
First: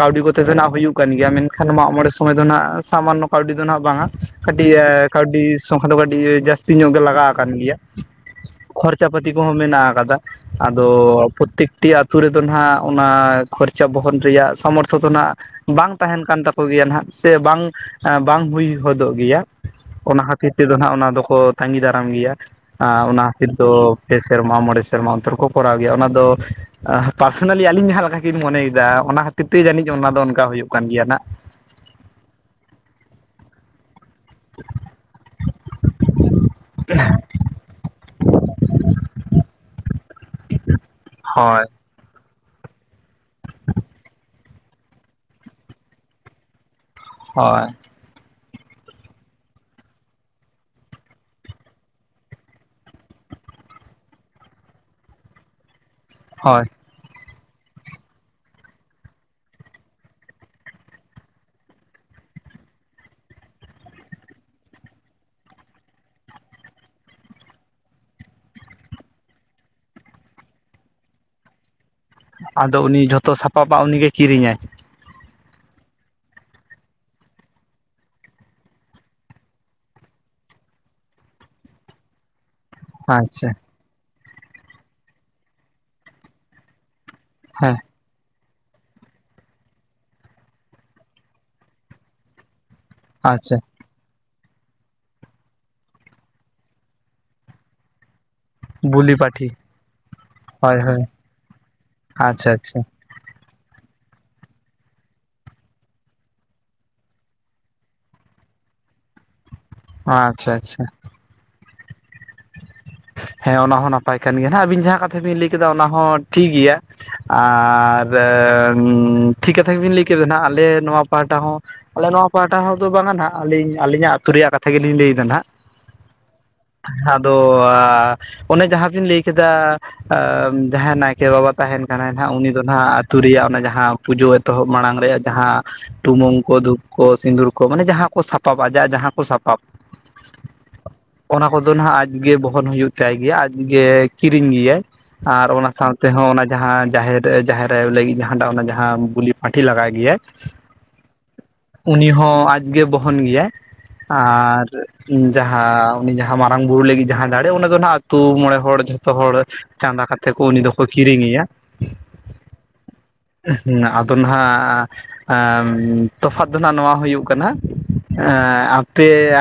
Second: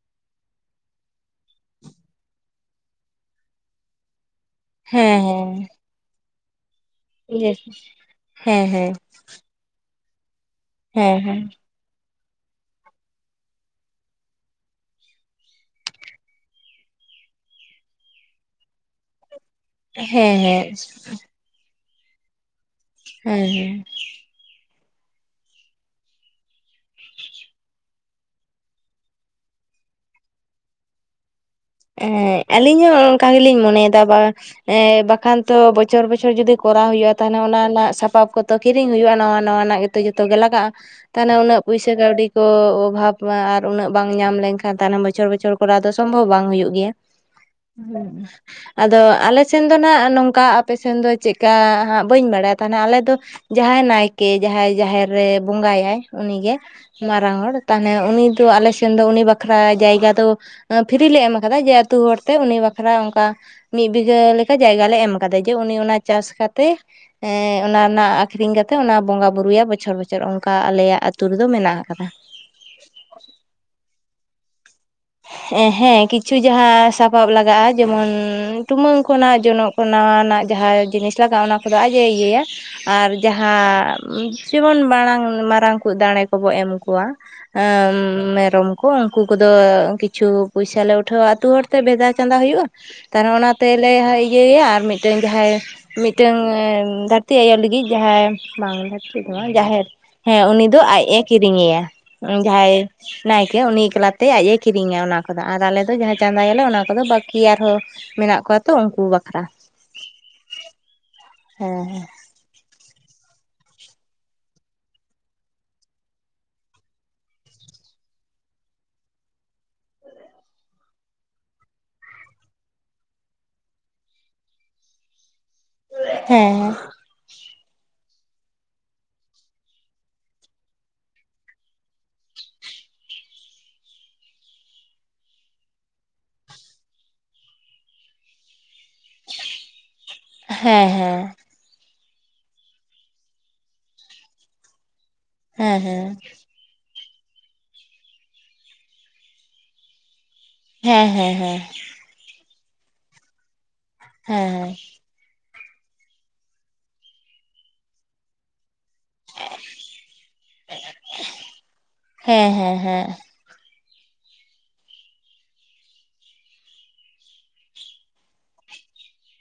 Speaker 2: ᱠᱟᱹᱣᱰᱤ ᱠᱚᱛᱮ ᱫᱚ ᱱᱟᱜ ᱦᱩᱭᱩᱜ ᱠᱟᱱ ᱜᱮᱭᱟ ᱢᱮᱱᱠᱷᱟᱱ ᱢᱟᱜ ᱢᱚᱬᱮ ᱥᱚᱢᱚᱭ ᱫᱚ ᱱᱟᱜ ᱥᱟᱢᱟᱱᱱᱚ ᱠᱟᱹᱣᱰᱤ ᱫᱚ ᱱᱟᱦᱟᱜ ᱵᱟᱝᱟ ᱠᱟᱹᱴᱤᱡ
Speaker 1: ᱦᱮᱸ
Speaker 2: ᱠᱟᱹᱣᱰᱤ
Speaker 1: ᱦᱮᱸ
Speaker 2: ᱥᱚᱝᱠᱷᱟ ᱫᱚ ᱠᱟᱹᱴᱤᱡ ᱡᱟᱹᱥᱛᱤ ᱧᱚᱜ ᱜᱮ ᱞᱟᱜᱟᱣ ᱟᱠᱟᱱ
Speaker 1: ᱦᱮᱸ
Speaker 2: ᱜᱮᱭᱟ,
Speaker 1: ᱦᱮᱸ ᱦᱮᱸ
Speaker 2: ᱠᱷᱚᱨᱪᱟ ᱯᱟᱛᱤ ᱠᱚᱦᱚᱸ ᱢᱮᱱᱟᱜ ᱟᱠᱟᱫᱟ᱾ ᱟᱫᱚ
Speaker 1: ᱦᱮᱸ ᱦᱮᱸ
Speaker 2: ᱯᱨᱚᱛᱛᱮᱠᱴᱤ ᱟᱛᱳ ᱨᱮᱫᱚ ᱱᱟᱦᱟᱜ ᱚᱱᱟ ᱠᱷᱚᱨᱪᱟ ᱵᱚᱦᱚᱱ ᱨᱮᱭᱟᱜ ᱥᱟᱢᱚᱨᱛᱷᱚ ᱫᱚ ᱱᱟᱜ ᱵᱟᱝ ᱛᱟᱦᱮᱱ ᱠᱟᱱ ᱛᱟᱠᱚ ᱜᱮᱭᱟ ᱱᱟᱦᱟᱜ ᱥᱮ ᱵᱟᱝ ᱵᱟᱝ ᱦᱩᱭ ᱦᱚᱫᱚᱜ ᱜᱮᱭᱟ, ᱚᱱᱟ
Speaker 1: ᱦᱮᱸ
Speaker 2: ᱠᱷᱟᱹᱛᱤᱨ
Speaker 1: ᱦᱮᱸ
Speaker 2: ᱛᱮᱫᱚ ᱱᱟᱦᱟᱜ ᱚᱱᱟ ᱫᱚᱠᱚ ᱛᱟᱸᱜᱤ ᱫᱟᱨᱟᱢ ᱜᱮᱭᱟ ᱟ ᱚᱱᱟ
Speaker 1: ᱦᱮᱸ
Speaker 2: ᱠᱷᱟᱹᱛᱤᱨ
Speaker 1: ᱦᱮᱸ
Speaker 2: ᱫᱚ ᱯᱮ ᱥᱮᱨᱢᱟ ᱢᱚᱬᱮ ᱥᱮᱨᱢᱟ ᱚᱱᱛᱚᱨ ᱠᱚ ᱠᱚᱨᱟᱣ ᱜᱮᱭᱟ ᱚᱱᱟ ᱫᱚ ᱟ ᱯᱟᱨᱥᱳᱱᱟᱞᱤ ᱟᱹᱞᱤᱧ ᱡᱟᱦᱟᱸ ᱞᱮᱠᱟ ᱠᱤᱱ ᱢᱚᱱᱮᱭᱮᱫᱟ ᱚᱱᱟ ᱠᱷᱟᱹᱛᱤᱨ ᱛᱮ ᱡᱟᱹᱱᱤᱡ ᱚᱱᱟ ᱫᱚ ᱚᱱᱠᱟ ᱦᱩᱭᱩᱜ ᱠᱟᱱ ᱜᱮᱭᱟ ᱱᱟᱜ᱾
Speaker 1: ᱮᱸ ᱟᱞᱤᱧ ᱦᱚᱸ ᱚᱱᱠᱟ ᱜᱮᱞᱤᱧ ᱢᱚᱱᱮᱭᱮᱫᱟ ᱵᱟ ᱮᱸ ᱵᱟᱠᱷᱟᱱ ᱛᱚ ᱵᱚᱪᱷᱚᱨ ᱵᱚᱪᱷᱚᱨ ᱡᱩᱫᱤ ᱠᱚᱨᱟᱣ ᱦᱩᱭᱩᱜᱼᱟ ᱛᱟᱦᱚᱞᱮ ᱚᱱᱟ ᱨᱮᱱᱟᱜ ᱥᱟᱯᱟᱵ ᱠᱚ ᱛᱚ ᱠᱤᱨᱤᱧ ᱦᱩᱭᱩᱜᱼᱟ ᱱᱟᱣᱟ ᱱᱟᱣᱟᱱᱟᱜ ᱜᱮᱛᱚ ᱡᱚᱛᱚ ᱜᱮ ᱞᱟᱜᱟᱜᱼᱟ ᱛᱟᱦᱚᱱᱮ ᱩᱱᱟᱹᱜ
Speaker 2: ᱦᱳᱭ
Speaker 1: ᱯᱚᱭᱥᱟ ᱥᱮ ᱠᱟᱹᱣᱰᱤ ᱠᱚ ᱚᱵᱷᱟᱵᱽ ᱢᱟ ᱟᱨ ᱩᱱᱟᱹᱜ ᱵᱟᱝ ᱧᱟᱢ ᱞᱮᱱᱠᱷᱟᱱ ᱛᱟᱭᱱᱚᱢ ᱵᱚᱪᱷᱚᱨ ᱵᱚᱪᱷᱚᱨ ᱠᱚᱨᱟᱣ ᱫᱚ ᱥᱚᱢᱵᱷᱚᱵ ᱵᱟᱝ ᱦᱩᱭᱩᱜ ᱜᱮᱭᱟ᱾
Speaker 2: ᱦᱳᱭ᱾
Speaker 1: [inaudible] ᱟᱫᱚ ᱟᱞᱮ ᱥᱮᱱ ᱫᱚ ᱱᱟᱦᱟᱸᱜ ᱱᱚᱝᱠᱟ ᱟᱯᱮ ᱥᱮᱱ ᱫᱚ ᱪᱮᱫᱠᱟ ᱦᱟᱸᱜ ᱵᱟᱹᱧ ᱵᱟᱲᱟᱭᱟ ᱛᱟᱦᱮᱱᱟ ᱟᱞᱮ ᱫᱚ ᱡᱟᱦᱟᱸᱭ ᱱᱟᱭᱠᱮ ᱡᱟᱦᱟᱸᱭ ᱡᱟᱦᱮᱨ ᱨᱮ ᱵᱚᱸᱜᱟᱭᱟᱭ ᱩᱱᱤᱜᱮ
Speaker 2: ᱦᱳᱭ
Speaker 1: ᱢᱟᱨᱟᱝ ᱦᱚᱲ ᱛᱟᱦᱚᱱᱮ ᱩᱱᱤ ᱫᱚ ᱟᱞᱮ ᱥᱮᱱ ᱫᱚ ᱩᱱᱤ ᱵᱟᱠᱷᱨᱟ ᱡᱟᱭᱜᱟ ᱫᱚ ᱯᱷᱤᱨᱤ ᱞᱮ ᱮᱢᱟ ᱠᱟᱫᱟ ᱡᱮ ᱟᱹᱛᱩ ᱦᱚᱲᱛᱮ ᱩᱱᱤ ᱵᱟᱠᱷᱨᱟ ᱚᱱᱠᱟ ᱢᱤᱫ ᱵᱤᱜᱷᱟᱹ ᱞᱮᱠᱟ ᱡᱟᱭᱜᱟ ᱞᱮ ᱮᱢ ᱠᱟᱫᱟ ᱡᱮ ᱩᱱᱤ ᱚᱱᱟ ᱪᱟᱥ ᱠᱟᱛᱮ ᱮᱸ ᱚᱱᱟ ᱨᱮᱱᱟᱜ ᱟᱠᱷᱨᱤᱧ ᱠᱟᱛᱮᱜ ᱚᱱᱟ ᱵᱚᱸᱜᱟ ᱵᱩᱨᱩᱭᱟᱭ ᱵᱚᱪᱷᱚᱨ ᱵᱚᱪᱷᱚᱨ ᱚᱱᱠᱟ ᱟᱞᱮᱭᱟᱜ ᱟᱛᱩ ᱨᱮᱫᱚ ᱢᱮᱱᱟᱜ ᱟᱠᱟᱫᱟ᱾
Speaker 2: ᱟᱫᱚ ᱩᱱᱤ ᱡᱷᱚᱛᱚ ᱥᱟᱯᱟᱵᱟ ᱩᱱᱤᱜᱮ ᱠᱤᱨᱤᱧᱟᱭ?
Speaker 1: ᱦᱮᱸ ᱠᱤᱪᱷᱩ ᱡᱟᱦᱟᱸ ᱥᱟᱯᱟᱵ ᱞᱟᱜᱟᱜᱼᱟ ᱡᱮᱢᱚᱱ ᱴᱩᱢᱟᱹᱝ ᱠᱷᱚᱜ ᱡᱚᱱᱚᱜ ᱠᱚ ᱱᱟᱣᱟᱱᱟᱜ ᱡᱟᱦᱟᱸ ᱡᱤᱱᱤᱥ ᱞᱟᱜᱟᱜᱼᱟ ᱚᱱᱟ ᱠᱚᱫᱚ ᱟᱡ ᱮ ᱤᱭᱟᱹᱭᱟ, ᱟᱨ
Speaker 2: ᱟᱪᱪᱷᱟ
Speaker 1: ᱡᱟᱦᱟᱸ ᱡᱮᱢᱚᱱ ᱢᱟᱲᱟᱝ ᱢᱟᱨᱟᱝ ᱠᱚᱡ ᱫᱟᱲᱮ ᱠᱚᱵᱚ ᱮᱢ ᱠᱚᱣᱟ ᱦᱮᱸ ᱢᱮᱨᱚᱢ ᱠᱚ ᱩᱱᱠᱩ ᱠᱚᱫᱚ ᱠᱤᱪᱷᱩ ᱯᱚᱭᱥᱟ ᱞᱮ ᱩᱴᱷᱟᱹᱣᱟ ᱟᱹᱛᱩ ᱦᱚᱲᱛᱮ ᱵᱷᱮᱫᱟ ᱪᱟᱸᱫᱟ ᱦᱩᱭᱩᱜᱼᱟ, ᱛᱟᱦᱚᱞᱮ
Speaker 2: ᱟᱪᱪᱷᱟ
Speaker 1: ᱚᱱᱟᱛᱮ ᱞᱮ ᱤᱭᱟᱹᱭᱟ ᱟᱨ ᱢᱤᱫᱴᱮᱱ ᱡᱟᱦᱟᱸᱭ ᱢᱤᱫᱴᱟᱝ ᱮᱸ ᱫᱷᱟᱹᱨᱛᱤ ᱟᱭᱳ ᱞᱟᱹᱜᱤᱫ ᱡᱟᱦᱟᱸᱭ ᱵᱟᱝ
Speaker 2: ᱵᱩᱞᱤ
Speaker 1: ᱞᱟᱹᱠᱛᱤᱜ ᱫᱚ
Speaker 2: ᱯᱟᱹᱴᱷᱤ
Speaker 1: ᱵᱟᱝ ᱡᱟᱦᱮᱨ, ᱦᱮᱸ ᱩᱱᱤ ᱫᱚ
Speaker 2: ᱦᱳᱭ ᱦᱳᱭ
Speaker 1: ᱟᱡ ᱮ ᱠᱤᱨᱤᱧᱮᱭᱟ,
Speaker 2: ᱟᱪᱪᱷᱟ
Speaker 1: ᱡᱟᱦᱟᱸᱭ
Speaker 2: ᱟᱪᱪᱷᱟ
Speaker 1: ᱱᱟᱭᱠᱮ ᱩᱱᱤ ᱮᱠᱞᱟ ᱛᱮ ᱟᱡ ᱮ ᱠᱤᱨᱤᱧᱟ ᱚᱱᱟ ᱠᱚᱫᱚ, ᱟᱨ ᱟᱞᱮᱚ ᱡᱟᱦᱟᱸ ᱪᱟᱸᱫᱟᱭᱟᱞᱮ ᱚᱱᱟ ᱠᱚᱫᱚ ᱵᱟᱹᱠᱤ ᱟᱨᱦᱚᱸ ᱢᱮᱱᱟᱜ ᱠᱚᱣᱟᱛᱚ ᱩᱱᱠᱩ ᱵᱟᱠᱷᱨᱟ᱾
Speaker 2: ᱟᱪᱪᱷᱟ ᱟᱪᱪᱷᱟ᱾
Speaker 1: ᱦᱮᱸ ᱦᱮᱸ᱾
Speaker 2: ᱦᱮᱸ ᱚᱱᱟ ᱦᱚᱸ ᱱᱟᱯᱟᱭ ᱠᱟᱱ ᱜᱮᱭᱟᱜ, ᱦᱮᱸᱟᱵᱤᱱ ᱡᱟᱦᱟᱸ ᱠᱟᱛᱷᱟ ᱵᱤᱱ ᱞᱟᱹᱭ ᱠᱮᱫᱟ ᱚᱱᱟ ᱦᱚᱸ ᱴᱷᱤᱠ ᱜᱤᱭᱟ᱾ ᱟᱨ ᱴᱷᱤᱠ ᱠᱟᱛᱷᱟ ᱜᱮᱵᱤᱱ ᱞᱟᱹᱭ ᱠᱮᱫᱮ ᱱᱟᱹᱜ ᱟᱞᱮ ᱱᱚᱣᱟ ᱯᱟᱦᱴᱟ ᱦᱚᱸ‌ ᱟᱞᱮ ᱱᱚᱣᱟ ᱯᱟᱦᱴᱟ ᱦᱚᱸᱫᱚ ᱵᱟᱝᱟ ᱱᱟᱜ, ᱟᱹᱞᱤᱧ ᱟᱹᱞᱤᱧᱟᱜ ᱟᱹᱛᱩ ᱨᱮᱭᱟᱜ ᱠᱟᱛᱷᱟ ᱜᱮᱞᱤᱧ ᱞᱟᱹᱭᱮᱫᱟ ᱱᱟᱦᱟᱜ᱾
Speaker 1: [unintelligible] ᱦᱮᱸ᱾
Speaker 2: ᱟᱫᱚ ᱚᱱᱮ ᱡᱟᱦᱟᱸ ᱵᱤᱱ ᱞᱟᱹᱭ ᱠᱮᱫᱟ ᱡᱟᱦᱟᱸᱭ ᱱᱟᱭᱠᱮ ᱵᱟᱵᱟ ᱛᱟᱦᱮᱱ ᱠᱟᱱᱟᱭ ᱱᱟᱜ, ᱩᱱᱤ ᱫᱚ ᱦᱟᱜ ᱟᱹᱛᱩ ᱨᱮᱭᱟᱜ ᱚᱱᱟ ᱡᱟᱦᱟᱸ ᱯᱩᱡᱳᱹ ᱮᱛᱚᱦᱚᱵ ᱢᱟᱲᱟᱝ ᱨᱮᱭᱟᱜ ᱡᱟᱦᱟᱸ ᱴᱩᱢᱳᱹᱝ ᱠᱚ ᱫᱷᱩᱯ ᱠᱚ ᱥᱤᱸᱫᱩᱨ ᱠᱚ ᱢᱟᱱᱮ ᱡᱟᱦᱟᱸ ᱠᱚ ᱥᱟᱯᱟᱵ ᱟᱡᱟᱜ ᱡᱟᱦᱟᱸ ᱠᱚ ᱥᱟᱯᱟᱵ᱾
Speaker 1: ᱦᱮᱸ ᱦᱮᱸ᱾
Speaker 2: ᱚᱱᱟ ᱠᱚᱫᱚ ᱱᱟᱦᱟᱜ ᱟᱡᱜᱮ ᱵᱚᱦᱚᱱ ᱦᱩᱭᱩᱜ ᱛᱟᱭ ᱜᱮᱭᱟ, ᱟᱡᱜᱮ ᱠᱤᱨᱤᱧ ᱜᱮᱭᱟᱭ᱾ ᱟᱨ ᱚᱱᱟ
Speaker 1: ᱦᱮᱸ ᱦᱮᱸ
Speaker 2: ᱥᱟᱶᱛᱮ ᱦᱚᱸ ᱚᱱᱟ ᱡᱟᱦᱟᱸ ᱡᱟᱦᱮᱨ, ᱡᱟᱦᱮᱨ ᱟᱭᱳ ᱞᱟᱹᱜᱤᱫ ᱡᱟᱦᱟᱸ ᱴᱟᱜ ᱚᱱᱟ ᱡᱟᱦᱟᱸ ᱵᱩᱞᱤ ᱯᱟᱹᱞᱺᱴᱷᱤ ᱞᱟᱜᱟᱭ ᱜᱮᱭᱟᱭ,
Speaker 1: ᱦᱮᱸ ᱦᱮᱸ ᱦᱮᱸ᱾
Speaker 2: ᱩᱱᱤ ᱦᱚᱸ ᱟᱡᱜᱮ ᱵᱚᱦᱚᱱ ᱜᱤᱭᱟᱭ,
Speaker 1: ᱦᱮᱸ
Speaker 2: ᱟᱨ ᱡᱟᱦᱟᱸ ᱩᱱᱤ ᱡᱟᱦᱟᱸ ᱢᱟᱨᱟᱝ ᱵᱩᱨᱩ ᱞᱟᱹᱜᱤᱫ ᱡᱟᱦᱟᱸ ᱫᱟᱬᱮ ᱚᱱᱟ ᱫᱚ ᱱᱟᱦᱟᱜ ᱟᱛᱩ ᱢᱚᱬᱮ ᱦᱚᱲ ᱡᱷᱚᱛᱚ ᱦᱚᱲ ᱪᱟᱸᱫᱟ ᱠᱟ ᱛᱮ ᱠᱚ ᱩᱱᱤ ᱫᱚᱠᱚ ᱠᱤᱨᱤᱧᱮᱭᱟ᱾
Speaker 1: ᱦᱮᱸ ᱦᱮᱸ ᱦᱮᱸ
Speaker 2: ᱟᱫᱚ ᱱᱟᱦᱟᱜ ᱟᱸᱻᱢ ᱛᱚᱯᱷᱟᱛ ᱫᱚ ᱱᱟᱦᱟᱜ ᱱᱚᱣᱟ ᱦᱩᱭᱩᱜ ᱠᱟᱱᱟ, ᱮᱸ ᱟᱯᱮ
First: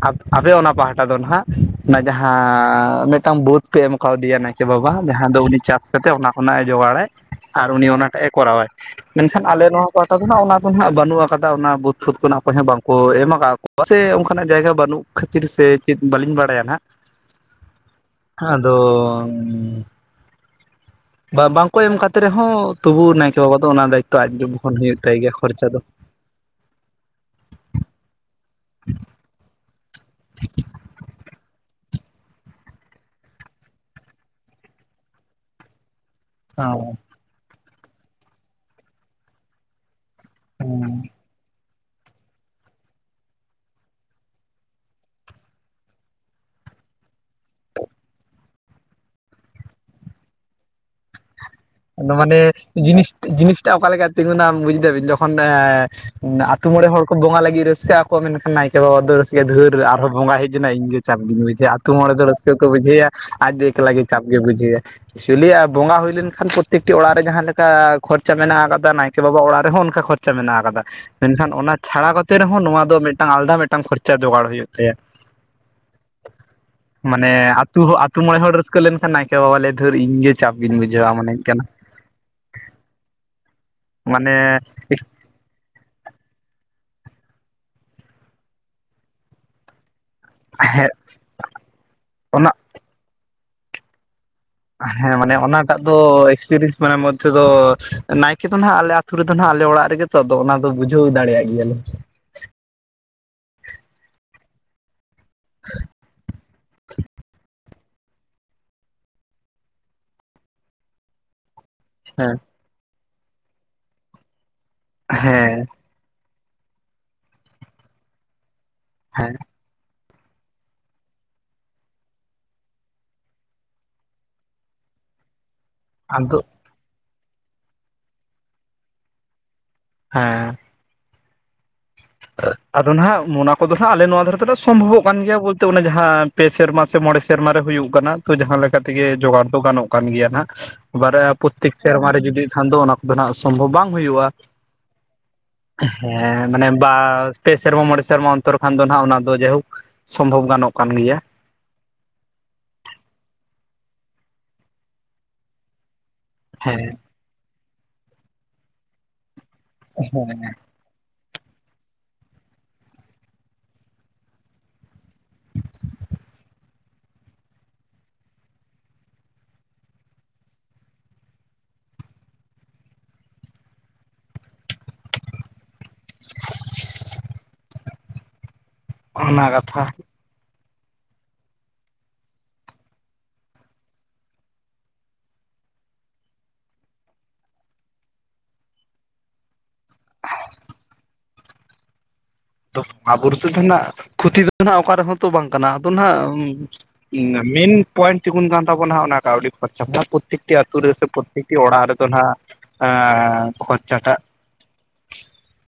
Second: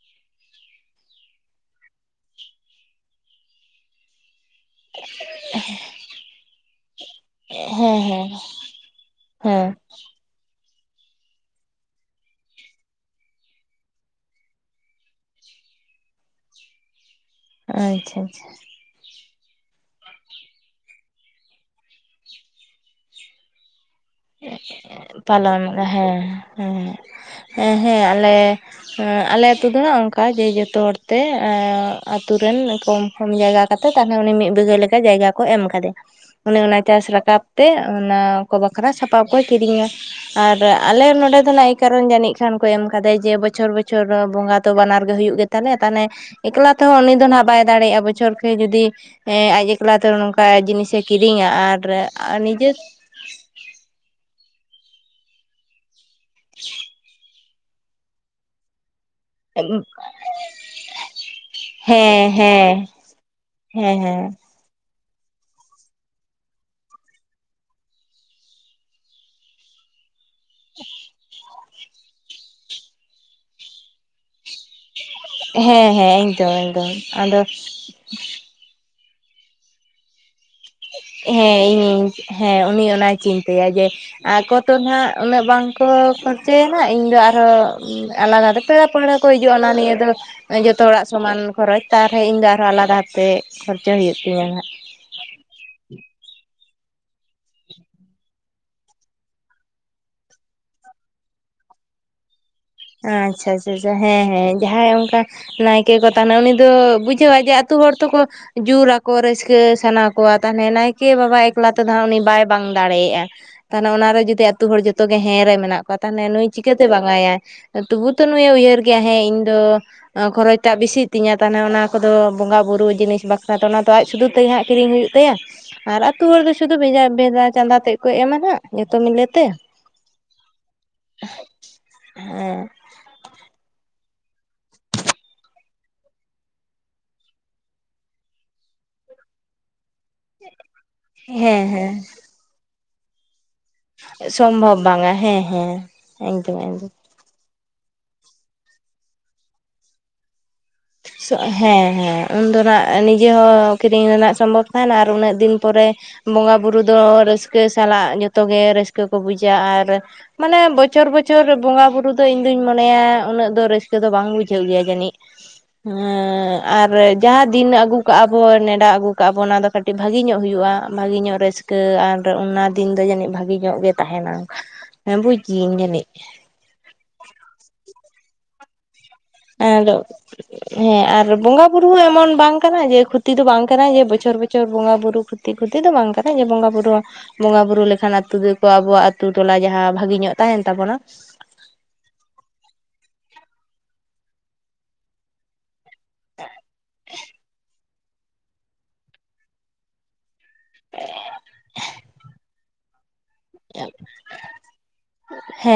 Speaker 2: ᱟᱯ ᱟᱯᱮ ᱚᱱᱟ ᱯᱟᱦᱟᱴᱟ ᱫᱚᱱ ᱱᱟᱦᱟᱜ ᱚᱱᱟ ᱡᱟᱦᱟᱸ ᱢᱤᱫᱴᱟᱝ ᱵᱟᱹᱛ ᱯᱮ ᱮᱢ ᱠᱟᱣᱫᱮᱭᱟ ᱱᱟᱭᱠᱮ ᱵᱟᱵᱟ ᱡᱟᱦᱟᱸ ᱫᱚ ᱩᱱᱤ ᱪᱟᱥ ᱠᱟᱛᱮᱜ ᱚᱱᱟ ᱠᱷᱚᱱᱟᱜ ᱮ ᱡᱚᱜᱟᱲᱟᱭ, ᱟᱨ
Speaker 1: ᱦᱮᱸ
Speaker 2: ᱩᱱᱤ
Speaker 1: ᱦᱮᱸ ᱦᱮᱸ
Speaker 2: ᱚᱱᱟ ᱴᱟᱜᱼᱮ
Speaker 1: ᱦᱮᱸ
Speaker 2: ᱠᱚᱨᱟᱣᱟᱭ᱾ ᱢᱮᱱᱠᱷᱟᱱ ᱟᱞᱮ
Speaker 1: ᱦᱮᱸ
Speaker 2: ᱱᱚᱣᱟ ᱯᱟᱦᱟᱴᱟ ᱫᱚ ᱱᱟᱦᱟᱜ ᱚᱱᱟ ᱫᱚ ᱱᱟᱦᱟᱜ ᱵᱟᱹᱱᱩᱜ ᱟᱠᱟᱫᱟ, ᱚᱱᱟ ᱵᱟᱹᱫᱽ ᱯᱷᱟᱹᱛ [unintelligible] ᱚᱠᱚᱭ ᱦᱚᱸ ᱵᱟᱝᱠᱚ ᱮᱢ ᱟᱠᱟᱜ ᱠᱚᱣᱟ ᱥᱮ ᱚᱝᱠᱟᱱᱟᱜ ᱡᱟᱭᱜᱟ ᱵᱟᱹᱱᱩᱜ ᱠᱷᱟᱹᱛᱤᱨ ᱥᱮ ᱪᱮᱫ ᱵᱟᱹᱞᱤᱧ ᱵᱟᱲᱟᱭᱟ ᱱᱟᱦᱟᱜ᱾
Speaker 1: ᱟᱪᱪᱷᱟ᱾ ᱟᱪᱪᱷᱟ
Speaker 2: ᱟᱫᱚ ᱵᱟ ᱵᱟᱝᱠᱚ ᱮᱢ ᱠᱟᱛᱮ ᱨᱮᱦᱚᱸ ᱛᱚᱵᱩ ᱱᱟᱭᱠᱮ ᱵᱟᱵᱟ ᱫᱚ ᱚᱱᱟ ᱫᱟᱭ
Speaker 1: ᱯᱟᱞᱚᱱ ᱦᱮᱸ ᱦᱮᱸ᱾ ᱦᱮᱸ ᱦᱮᱸ ᱟᱞᱮ, ᱮᱸ ᱟᱞᱮ ᱟᱹᱛᱩ ᱫᱚ ᱚᱝᱠᱟ ᱡᱮ ᱡᱚᱛᱚ ᱦᱚᱲ ᱛᱮ ᱮᱸ ᱟᱛᱩ ᱨᱮᱱ ᱠᱚᱢ ᱯᱷᱚᱢ ᱡᱟᱭᱜᱟ ᱠᱟᱛᱮ ᱛᱟᱦᱚᱱᱮ ᱩᱱᱤ ᱢᱤᱫ ᱵᱤᱜᱷᱟᱹ ᱞᱮᱠᱟ ᱡᱟᱭᱜᱟ ᱠᱚ ᱮᱢ ᱠᱟᱫᱮᱭᱟ᱾ ᱚᱱᱮ ᱚᱱᱟᱭ
Speaker 2: ᱚ
Speaker 1: ᱪᱟᱥ ᱨᱟᱠᱟᱵ ᱛᱮ ᱚᱱᱟ ᱠᱚ ᱵᱟᱠᱷᱨᱟ ᱥᱟᱯᱟᱵ ᱠᱚᱭ ᱠᱤᱨᱤᱧᱟ᱾ ᱟᱨ
Speaker 2: ᱦᱮᱸ
Speaker 1: ᱟᱞᱮ ᱱᱚᱰᱮ ᱫᱚ ᱱᱟᱭ ᱠᱟᱨᱮᱱ ᱡᱟᱹᱱᱤᱡ ᱠᱷᱟᱱ ᱠᱚ ᱮᱢ ᱠᱟᱫᱮᱭᱟ ᱡᱮ ᱵᱚᱪᱷᱚᱨ ᱵᱚᱪᱷᱚᱨ ᱵᱚᱸᱜᱟ ᱫᱚ ᱵᱟᱱᱟᱨ ᱜᱮ ᱦᱩᱭᱩᱜ ᱜᱮ ᱛᱟᱞᱮ ᱛᱟᱦᱮᱱᱮ ᱮᱠᱞᱟ ᱛᱮᱦᱚᱸ ᱩᱱᱤ ᱫᱚ ᱱᱟᱦᱟᱜ ᱵᱟᱭ ᱫᱟᱲᱮᱭᱟᱜᱼᱟ ᱵᱚᱪᱷᱚᱨ [unintelligible] ᱡᱩᱫᱤ ᱮᱸᱻ ᱟᱡ ᱮᱠᱞᱟ ᱛᱮ ᱱᱚᱝᱠᱟ ᱡᱤᱱᱤᱥᱮ ᱠᱤᱨᱤᱧᱟ ᱟᱨ
Speaker 2: ᱚᱱᱟ ᱢᱟᱱᱮ
Speaker 1: ᱱᱤᱡᱮ
Speaker 2: ᱡᱤᱱᱤᱥ ᱡᱤᱱᱤᱥᱴᱟᱜ ᱚᱠᱟ ᱞᱮᱠᱟ ᱛᱤᱸᱜᱩᱱᱟ ᱵᱩᱡᱷ ᱫᱟᱵᱤᱱ ᱡᱚᱠᱷᱚᱱ ᱮᱸ, ᱟᱛᱩ ᱢᱚᱬᱮ ᱦᱚᱲ ᱠᱚ ᱵᱚᱸᱜᱟ ᱞᱟᱹᱜᱤᱫ ᱨᱟᱹᱥᱠᱟᱹᱜ ᱟ ᱠᱚ ᱢᱮᱱᱠᱷᱟᱱ ᱱᱟᱭᱠᱮ ᱵᱟᱵᱟ ᱫᱷᱟᱹᱨ ᱜᱮ ᱫᱷᱟᱹᱨ ᱟᱨᱦᱚᱸ ᱵᱚᱸᱜᱟ ᱦᱮᱡ ᱮᱱᱟᱭ ᱤᱧ ᱜᱮ ᱪᱟᱯ ᱜᱤᱧ ᱵᱩᱡᱟ, ᱟᱛᱩ ᱢᱚᱬᱮ ᱫᱚ
Speaker 1: ᱦᱮᱸ
Speaker 2: ᱨᱟᱹᱥᱠᱟᱹ ᱠᱚ
Speaker 1: ᱦᱮᱸ
Speaker 2: ᱵᱩᱡᱷᱟᱹᱭᱟ ᱟᱡ ᱫᱚ ᱮᱠᱞᱟ
Speaker 1: ᱦᱮᱸ
Speaker 2: ᱜᱮ ᱪᱟᱯ
Speaker 1: ᱦᱮᱸ
Speaker 2: ᱜᱮ ᱵᱩᱡᱷᱟᱹᱭᱟ, ᱮᱠᱪᱩᱞᱤ ᱟᱨ ᱵᱚᱸᱜᱟ ᱦᱩᱭ ᱞᱮᱱᱠᱷᱟᱱ ᱠᱚ ᱯᱚᱛᱛᱮᱠᱴᱤ ᱚᱲᱟᱜ ᱨᱮ ᱡᱟᱦᱟᱸ ᱞᱮᱠᱟ ᱠᱷᱚᱨᱪᱟ ᱢᱮᱱᱟᱜ ᱟᱠᱟᱫᱟ ᱱᱟᱭᱠᱮ ᱵᱟᱵᱟ ᱚᱲᱟᱜ ᱨᱮᱦᱚᱸ ᱚᱱᱠᱟ ᱠᱷᱚᱨ ᱪᱮ ᱢᱮᱱᱟᱜ ᱟᱠᱟᱫᱟ ᱢᱮᱱᱠᱷᱟᱱ ᱚᱱᱟ ᱪᱷᱟᱲᱟ ᱠᱟᱛᱮ ᱨᱮᱦᱚᱸ ᱱᱚᱣᱟ ᱫᱚ ᱢᱤᱫᱴᱟᱝ ᱟᱞᱫᱟ ᱢᱤᱫᱴᱟᱝ ᱠᱷᱚᱨᱪᱟ ᱡᱚᱜᱟᱲ ᱦᱩᱭᱩᱜ ᱛᱟᱭᱟ᱾
Speaker 1: ᱦᱮᱸ, ᱦᱮᱸ, ᱮᱠᱫᱚᱢ ᱮᱠᱫᱚᱢ ᱟᱫᱚ
Speaker 2: ᱠᱟᱹ ᱞᱮᱱᱠᱷᱟᱱ ᱱᱟᱭᱠᱮ ᱵᱟᱵᱟ ᱞᱟᱹᱭ ᱫᱷᱟᱹᱨ ᱤᱧ ᱜᱮ ᱪᱟᱯ ᱜᱤᱧ ᱵᱩᱡᱷᱟᱹᱣᱟ ᱢᱚᱱᱮ ᱦᱩᱭᱩᱜ
Speaker 1: ᱦᱮᱸ
Speaker 2: ᱠᱟᱱᱟ
Speaker 1: ᱤᱧ-ᱤᱧ ᱦᱮᱸ ᱩᱱᱤ ᱚᱱᱟᱭ ᱪᱤᱱᱛᱟᱹᱭᱟ ᱡᱮ
Speaker 2: ᱢᱟᱱᱮ
Speaker 1: ᱟᱠᱚ ᱛᱚᱱ ᱦᱟᱸᱜ ᱩᱱᱟᱹᱜ ᱵᱟᱝ ᱠᱚ ᱠᱷᱚᱨᱪᱟᱭᱟᱱ ᱦᱟᱸᱜ ᱤᱧᱫᱚ ᱟᱨᱦᱚᱸ ᱟᱞᱟᱫᱟ ᱨᱮ ᱯᱮᱲᱟ ᱯᱟᱹᱲᱦᱟᱹ ᱠᱚ ᱦᱤᱡᱩᱜᱼᱟ ᱚᱱᱟ ᱱᱤᱭᱟᱹ ᱫᱚ
Speaker 2: ᱦᱮᱸ
Speaker 1: ᱡᱚᱛᱚ ᱦᱚᱲᱟᱜ ᱥᱚᱢᱟᱱ ᱠᱷᱚᱨᱚᱪ ᱛᱟᱨᱦᱮ ᱤᱧᱫᱚ
Speaker 2: ᱚᱱᱟ
Speaker 1: ᱟᱨᱦᱚᱸ ᱟᱞᱟᱫᱟ ᱛᱮ ᱠᱷᱚᱨᱪᱟ ᱦᱩᱭᱩᱜ ᱛᱤᱧᱟᱹ ᱦᱟᱸᱜ᱾
Speaker 2: ᱦᱮᱸ ᱢᱟᱱᱮ ᱚᱱᱟ ᱴᱟᱜ ᱫᱚ ᱮᱠᱥᱯᱤᱨᱤᱥ ᱢᱟᱱᱮ ᱢᱚᱫᱽᱫᱷᱮ ᱫᱚ ᱱᱟᱭ ᱠᱮ ᱫᱚᱱ ᱦᱟᱸᱜ ᱟᱞᱮ ᱟᱹᱛᱩ ᱨᱮᱫᱚᱱ ᱦᱟᱸᱜ ᱟᱞᱮ ᱚᱲᱟᱜ ᱨᱮᱜᱮ ᱛᱚ ᱟᱫᱚ ᱚᱱᱟᱫᱚ ᱵᱩᱡᱷᱟᱹᱣ ᱫᱟᱲᱮᱭᱟᱜ ᱜᱮᱭᱟᱞᱮ᱾
Speaker 1: ᱟᱪᱪᱷᱟ, ᱟᱪᱪᱷᱟ, ᱪᱷᱟ ᱦᱮᱸ, ᱦᱮᱸ, ᱡᱟᱦᱟᱸᱭ ᱚᱱᱠᱟ ᱱᱟᱭᱠᱮ ᱠᱚ ᱛᱟᱦᱮᱸᱱᱟ ᱩᱱᱤ ᱫᱚ ᱵᱩᱡ [unintelligible] ᱡᱮ ᱟᱹᱛᱩ ᱦᱚᱲ ᱛᱚᱠᱚ ᱡᱩᱨ ᱟᱠᱚ ᱨᱟᱹᱥᱠᱟᱹ ᱥᱟᱱᱟ ᱠᱚᱣᱟ ᱛᱟᱦᱚᱞᱮ ᱱᱟᱭᱠᱮ ᱵᱟᱵᱟ ᱮᱠ ᱮᱠᱞᱟ ᱛᱮᱫᱚ ᱦᱟᱸᱜ ᱩᱱᱤ
Speaker 2: ᱦᱮᱸ
Speaker 1: ᱵᱟᱭ ᱵᱟᱝ ᱫᱟᱲᱮᱭᱟᱜᱼᱟᱭ ᱛᱟᱦᱚᱞᱮ ᱚᱱᱟᱨᱮ ᱡᱩᱫᱤ ᱟᱹᱛᱩ ᱦᱚᱲ ᱡᱚᱛᱚ ᱜᱮ ᱦᱮᱸ ᱨᱮ ᱢᱮᱱᱟᱜ ᱠᱚᱣᱟ ᱛᱟᱦᱚᱞᱮ ᱱᱩᱭ ᱪᱤᱠᱟ ᱹᱛᱮ ᱵᱟᱝ ᱟᱭᱟᱭ ᱛᱚᱵᱩ ᱛᱚ ᱱᱩᱭᱮ ᱩᱭᱦᱟᱹᱨ ᱜᱮᱭᱟ ᱦᱮᱸ ᱤᱧᱫᱚ ᱟᱸ ᱠᱷᱚᱨᱚᱪ ᱴᱟᱜ ᱵᱤᱥᱤᱜ ᱛᱤᱧᱟᱹ ᱛᱟᱦᱱᱮ ᱚᱱᱟ ᱠᱚᱫᱚ ᱵᱚᱸᱜᱟ ᱵᱩᱨᱩ ᱡᱤᱱᱤᱥ ᱵᱟᱠᱷᱨᱟ ᱫᱚ ᱚᱱᱟ ᱫᱚ ᱟᱡ ᱥᱩᱫᱷᱩ ᱛᱟᱹᱭ ᱦᱟᱸᱜ ᱠᱤᱨᱤᱧ ᱦᱩᱭᱩᱜ ᱛᱟᱭᱟ, ᱟᱨ ᱟᱹᱛᱩ ᱦᱚᱲ
Speaker 2: ᱟᱫᱚ
Speaker 1: ᱫᱚ ᱥᱩᱫᱷᱩ ᱵᱷᱮᱡᱟ- ᱵᱮᱡᱟ ᱪᱟᱸᱫᱟ ᱛᱮᱫ ᱠᱚ ᱮᱢᱟ ᱦᱟᱸᱜ ᱡᱚᱛᱚ ᱢᱤᱞᱮ ᱛᱮ᱾
Speaker 2: ᱦᱮᱸ᱾
Speaker 1: ᱦᱮᱸ᱾
Speaker 2: ᱟᱫᱚᱱ ᱦᱟᱸᱜ ᱢᱩᱱᱟ ᱠᱚᱫᱚ ᱦᱟᱸᱜ ᱟᱞᱮ ᱱᱚᱣᱟ ᱫᱷᱟᱨᱮ ᱛᱚᱞᱮ ᱥᱚᱢᱵᱷᱚᱵᱚᱜ ᱠᱟᱱ ᱜᱮᱭᱟ ᱵᱳᱞ ᱛᱮ ᱚᱱᱮ ᱡᱟᱦᱟᱸ ᱯᱮ ᱥᱮᱨᱢᱟ ᱥᱮ ᱢᱚᱬᱮ ᱥᱮᱨᱢᱟ ᱨᱮ ᱦᱩᱭᱩᱜ ᱠᱟᱱᱟ᱾ ᱛᱚ ᱡᱟᱦᱟᱸ ᱞᱮᱠᱟ ᱛᱮᱜᱮ ᱡᱚᱜᱟᱲ ᱫᱚ ᱜᱟᱱᱚᱜ ᱠᱟᱱ ᱜᱮᱭᱟ ᱱᱟᱜ ᱵᱟᱨᱭᱟ
Speaker 1: ᱦᱮᱸ
Speaker 2: ᱯᱨᱚᱛᱮᱠ
Speaker 1: ᱦᱮᱸ
Speaker 2: ᱥᱮᱨᱢᱟ ᱨᱮ ᱡᱩᱫᱤ ᱮᱠᱷᱟᱱ ᱫᱚ ᱚᱱᱟ ᱠᱚᱫᱚᱱᱟᱜ ᱥᱚᱢᱵᱷᱚᱵᱽ ᱵᱟᱝ ᱦᱩᱭᱩᱜᱼᱟ
Speaker 1: ᱥᱚᱢᱵᱷᱚᱵ ᱵᱟᱝᱼᱟ ᱾ᱦᱮᱸ, ᱦᱮᱸ ᱮᱠᱫᱚᱢ, ᱮᱠᱫᱚᱢ᱾
Speaker 2: ᱟᱨ ᱯᱮ ᱥᱮᱨᱢᱟ ᱢᱚᱬᱮ ᱥᱮᱨᱢᱟ ᱚᱱᱛᱚᱨ ᱠᱷᱟᱱ ᱫᱚ ᱦᱟᱸᱜ ᱚᱱᱟ ᱫᱚ ᱡᱟᱭᱦᱳᱠ ᱥᱚᱢᱵᱷᱚᱵ ᱜᱟᱱᱚᱜ ᱠᱟᱱ ᱜᱮᱭᱟ᱾
Speaker 1: ᱦᱮᱸ ᱦᱮᱸ ᱩᱱ ᱫᱚ ᱱᱟᱜ ᱱᱤᱡᱮ ᱦᱚᱸ ᱠᱤᱨᱤᱧ ᱨᱮᱱᱟᱜ ᱥᱚᱢᱵᱷᱚᱵ ᱛᱟᱦᱮᱱᱟ ᱟᱨ ᱩᱱᱟᱹᱜ ᱫᱤᱱ ᱯᱚᱨᱮ ᱵᱚᱸᱜᱟ ᱵᱩᱨᱩ
Speaker 2: ᱦᱮᱸ
Speaker 1: ᱫᱚ ᱨᱟᱹᱥᱠᱟᱹ ᱥᱟᱞᱟᱜ ᱡᱚᱛᱚ ᱜᱮ ᱨᱟᱹᱥᱠᱟᱹ ᱠᱚ ᱵᱩᱡᱟ ᱟᱨ
Speaker 2: ᱦᱮᱸ
Speaker 1: ᱢᱟᱱᱮ ᱵᱚᱪᱷᱚᱨ ᱵᱚᱪᱷᱚᱨ ᱵᱚᱸᱜᱟ ᱵᱩᱨᱩ ᱫᱚ ᱤᱧ ᱫᱩᱧ ᱢᱚᱱᱮᱭᱟ ᱩᱱᱟᱹᱜ ᱫᱚ ᱨᱟᱹᱥᱠᱟᱹ ᱫᱚ ᱵᱟᱝ ᱵᱩᱡᱷᱟᱹᱜ ᱜᱮᱭᱟ ᱡᱟᱹᱱᱤᱡ᱾ ᱦᱮᱸᱻ᱾ ᱟᱨ ᱡᱟᱦᱟᱸ ᱫᱤᱱ ᱟᱹᱜᱩ ᱠᱟᱜᱼᱟ ᱵᱚᱱ ᱱᱮᱰᱟ ᱟᱹᱜᱩ ᱠᱟᱜᱼᱟ ᱵᱚ ᱚᱱᱟ ᱫᱚ ᱠᱟᱹᱴᱤᱡ ᱵᱷᱟᱜᱮ ᱧᱚᱜ ᱦᱩᱭᱩᱜᱼᱟ ᱵᱷᱟᱹᱜᱮ ᱧᱚᱜ ᱨᱟᱹᱥᱠᱟᱹ ᱠᱟᱹ ᱟᱨ ᱚᱱᱟ ᱫᱤᱱ ᱫᱚ ᱡᱟᱹᱱᱤᱡ ᱵᱷᱟᱜᱮ ᱧᱚᱜ ᱜᱮ ᱛᱟᱦᱮᱱᱟ ᱵᱩᱡ ᱜᱤᱭᱟᱹᱧ ᱡᱟᱹᱱᱤᱡ᱾
Speaker 2: ᱚᱱᱟ ᱠᱟᱛᱷᱟ
Speaker 1: [unintelligible] ᱦᱮᱸ ᱟᱨ ᱵᱚᱸᱜᱟ ᱵᱩᱨᱩ ᱦᱚᱸ ᱮᱢᱚᱱ ᱵᱟᱝ ᱠᱟᱱᱟ ᱡᱮ ᱠᱷᱚᱛᱤ ᱫᱚ ᱵᱟᱝ ᱠᱟᱱᱟ ᱡᱮ ᱵᱚᱪᱷᱚᱨ ᱵᱚᱪᱷᱚᱨ ᱵᱚᱸᱜᱟ ᱵᱩᱨᱩ ᱠᱷᱚ ᱠᱷᱩᱛᱤ ᱠᱷᱩᱛᱤ ᱫᱚ ᱵᱟᱝ ᱠᱟᱱᱟ ᱡᱮ ᱵᱚᱸᱜᱟ ᱵᱩᱨᱩ ᱣᱟᱜ ᱵᱚᱸᱜᱟ ᱵᱩᱨᱩ ᱞᱮᱠᱷᱟᱱ ᱟᱛᱩ ᱫᱚᱠᱚ ᱟᱵᱚᱣᱟᱜ ᱟᱛᱩ ᱴᱚᱞᱟ ᱡᱟᱦᱟᱸ ᱵᱷᱟᱜᱮ ᱧᱚᱜ ᱛᱟᱦᱮᱱ ᱛᱟᱵᱚᱱᱟ᱾
Speaker 2: ᱟᱵᱩᱨ ᱛᱮᱫᱚ ᱱᱟᱜ ᱠᱷᱚᱛᱤ ᱫᱚ ᱱᱟᱜ ᱚᱠᱟ ᱨᱮᱦᱚᱸ ᱛᱚ ᱵᱟᱝ ᱠᱟᱱᱟ ᱟᱫᱚ ᱱᱟᱜ ᱢᱮᱱ ᱯᱚᱭᱮᱱᱴ ᱛᱤᱜᱩᱱ ᱠᱟᱱ ᱛᱟᱵᱚᱱᱟ ᱦᱟ ᱚᱱᱟ ᱠᱟᱹᱣᱰᱤ ᱠᱷᱚᱨᱪᱟ ᱯᱨᱚᱛᱮᱠᱴᱤ ᱟᱛᱳ ᱨᱮ ᱥᱮ ᱯᱨᱚᱛᱮᱠ ᱚᱲᱟᱜ ᱨᱮᱫᱚ ᱱᱟᱜ ᱮ ᱠᱷᱚᱨᱪᱟ ᱴᱟᱜ
Speaker 1: ᱦᱮᱸ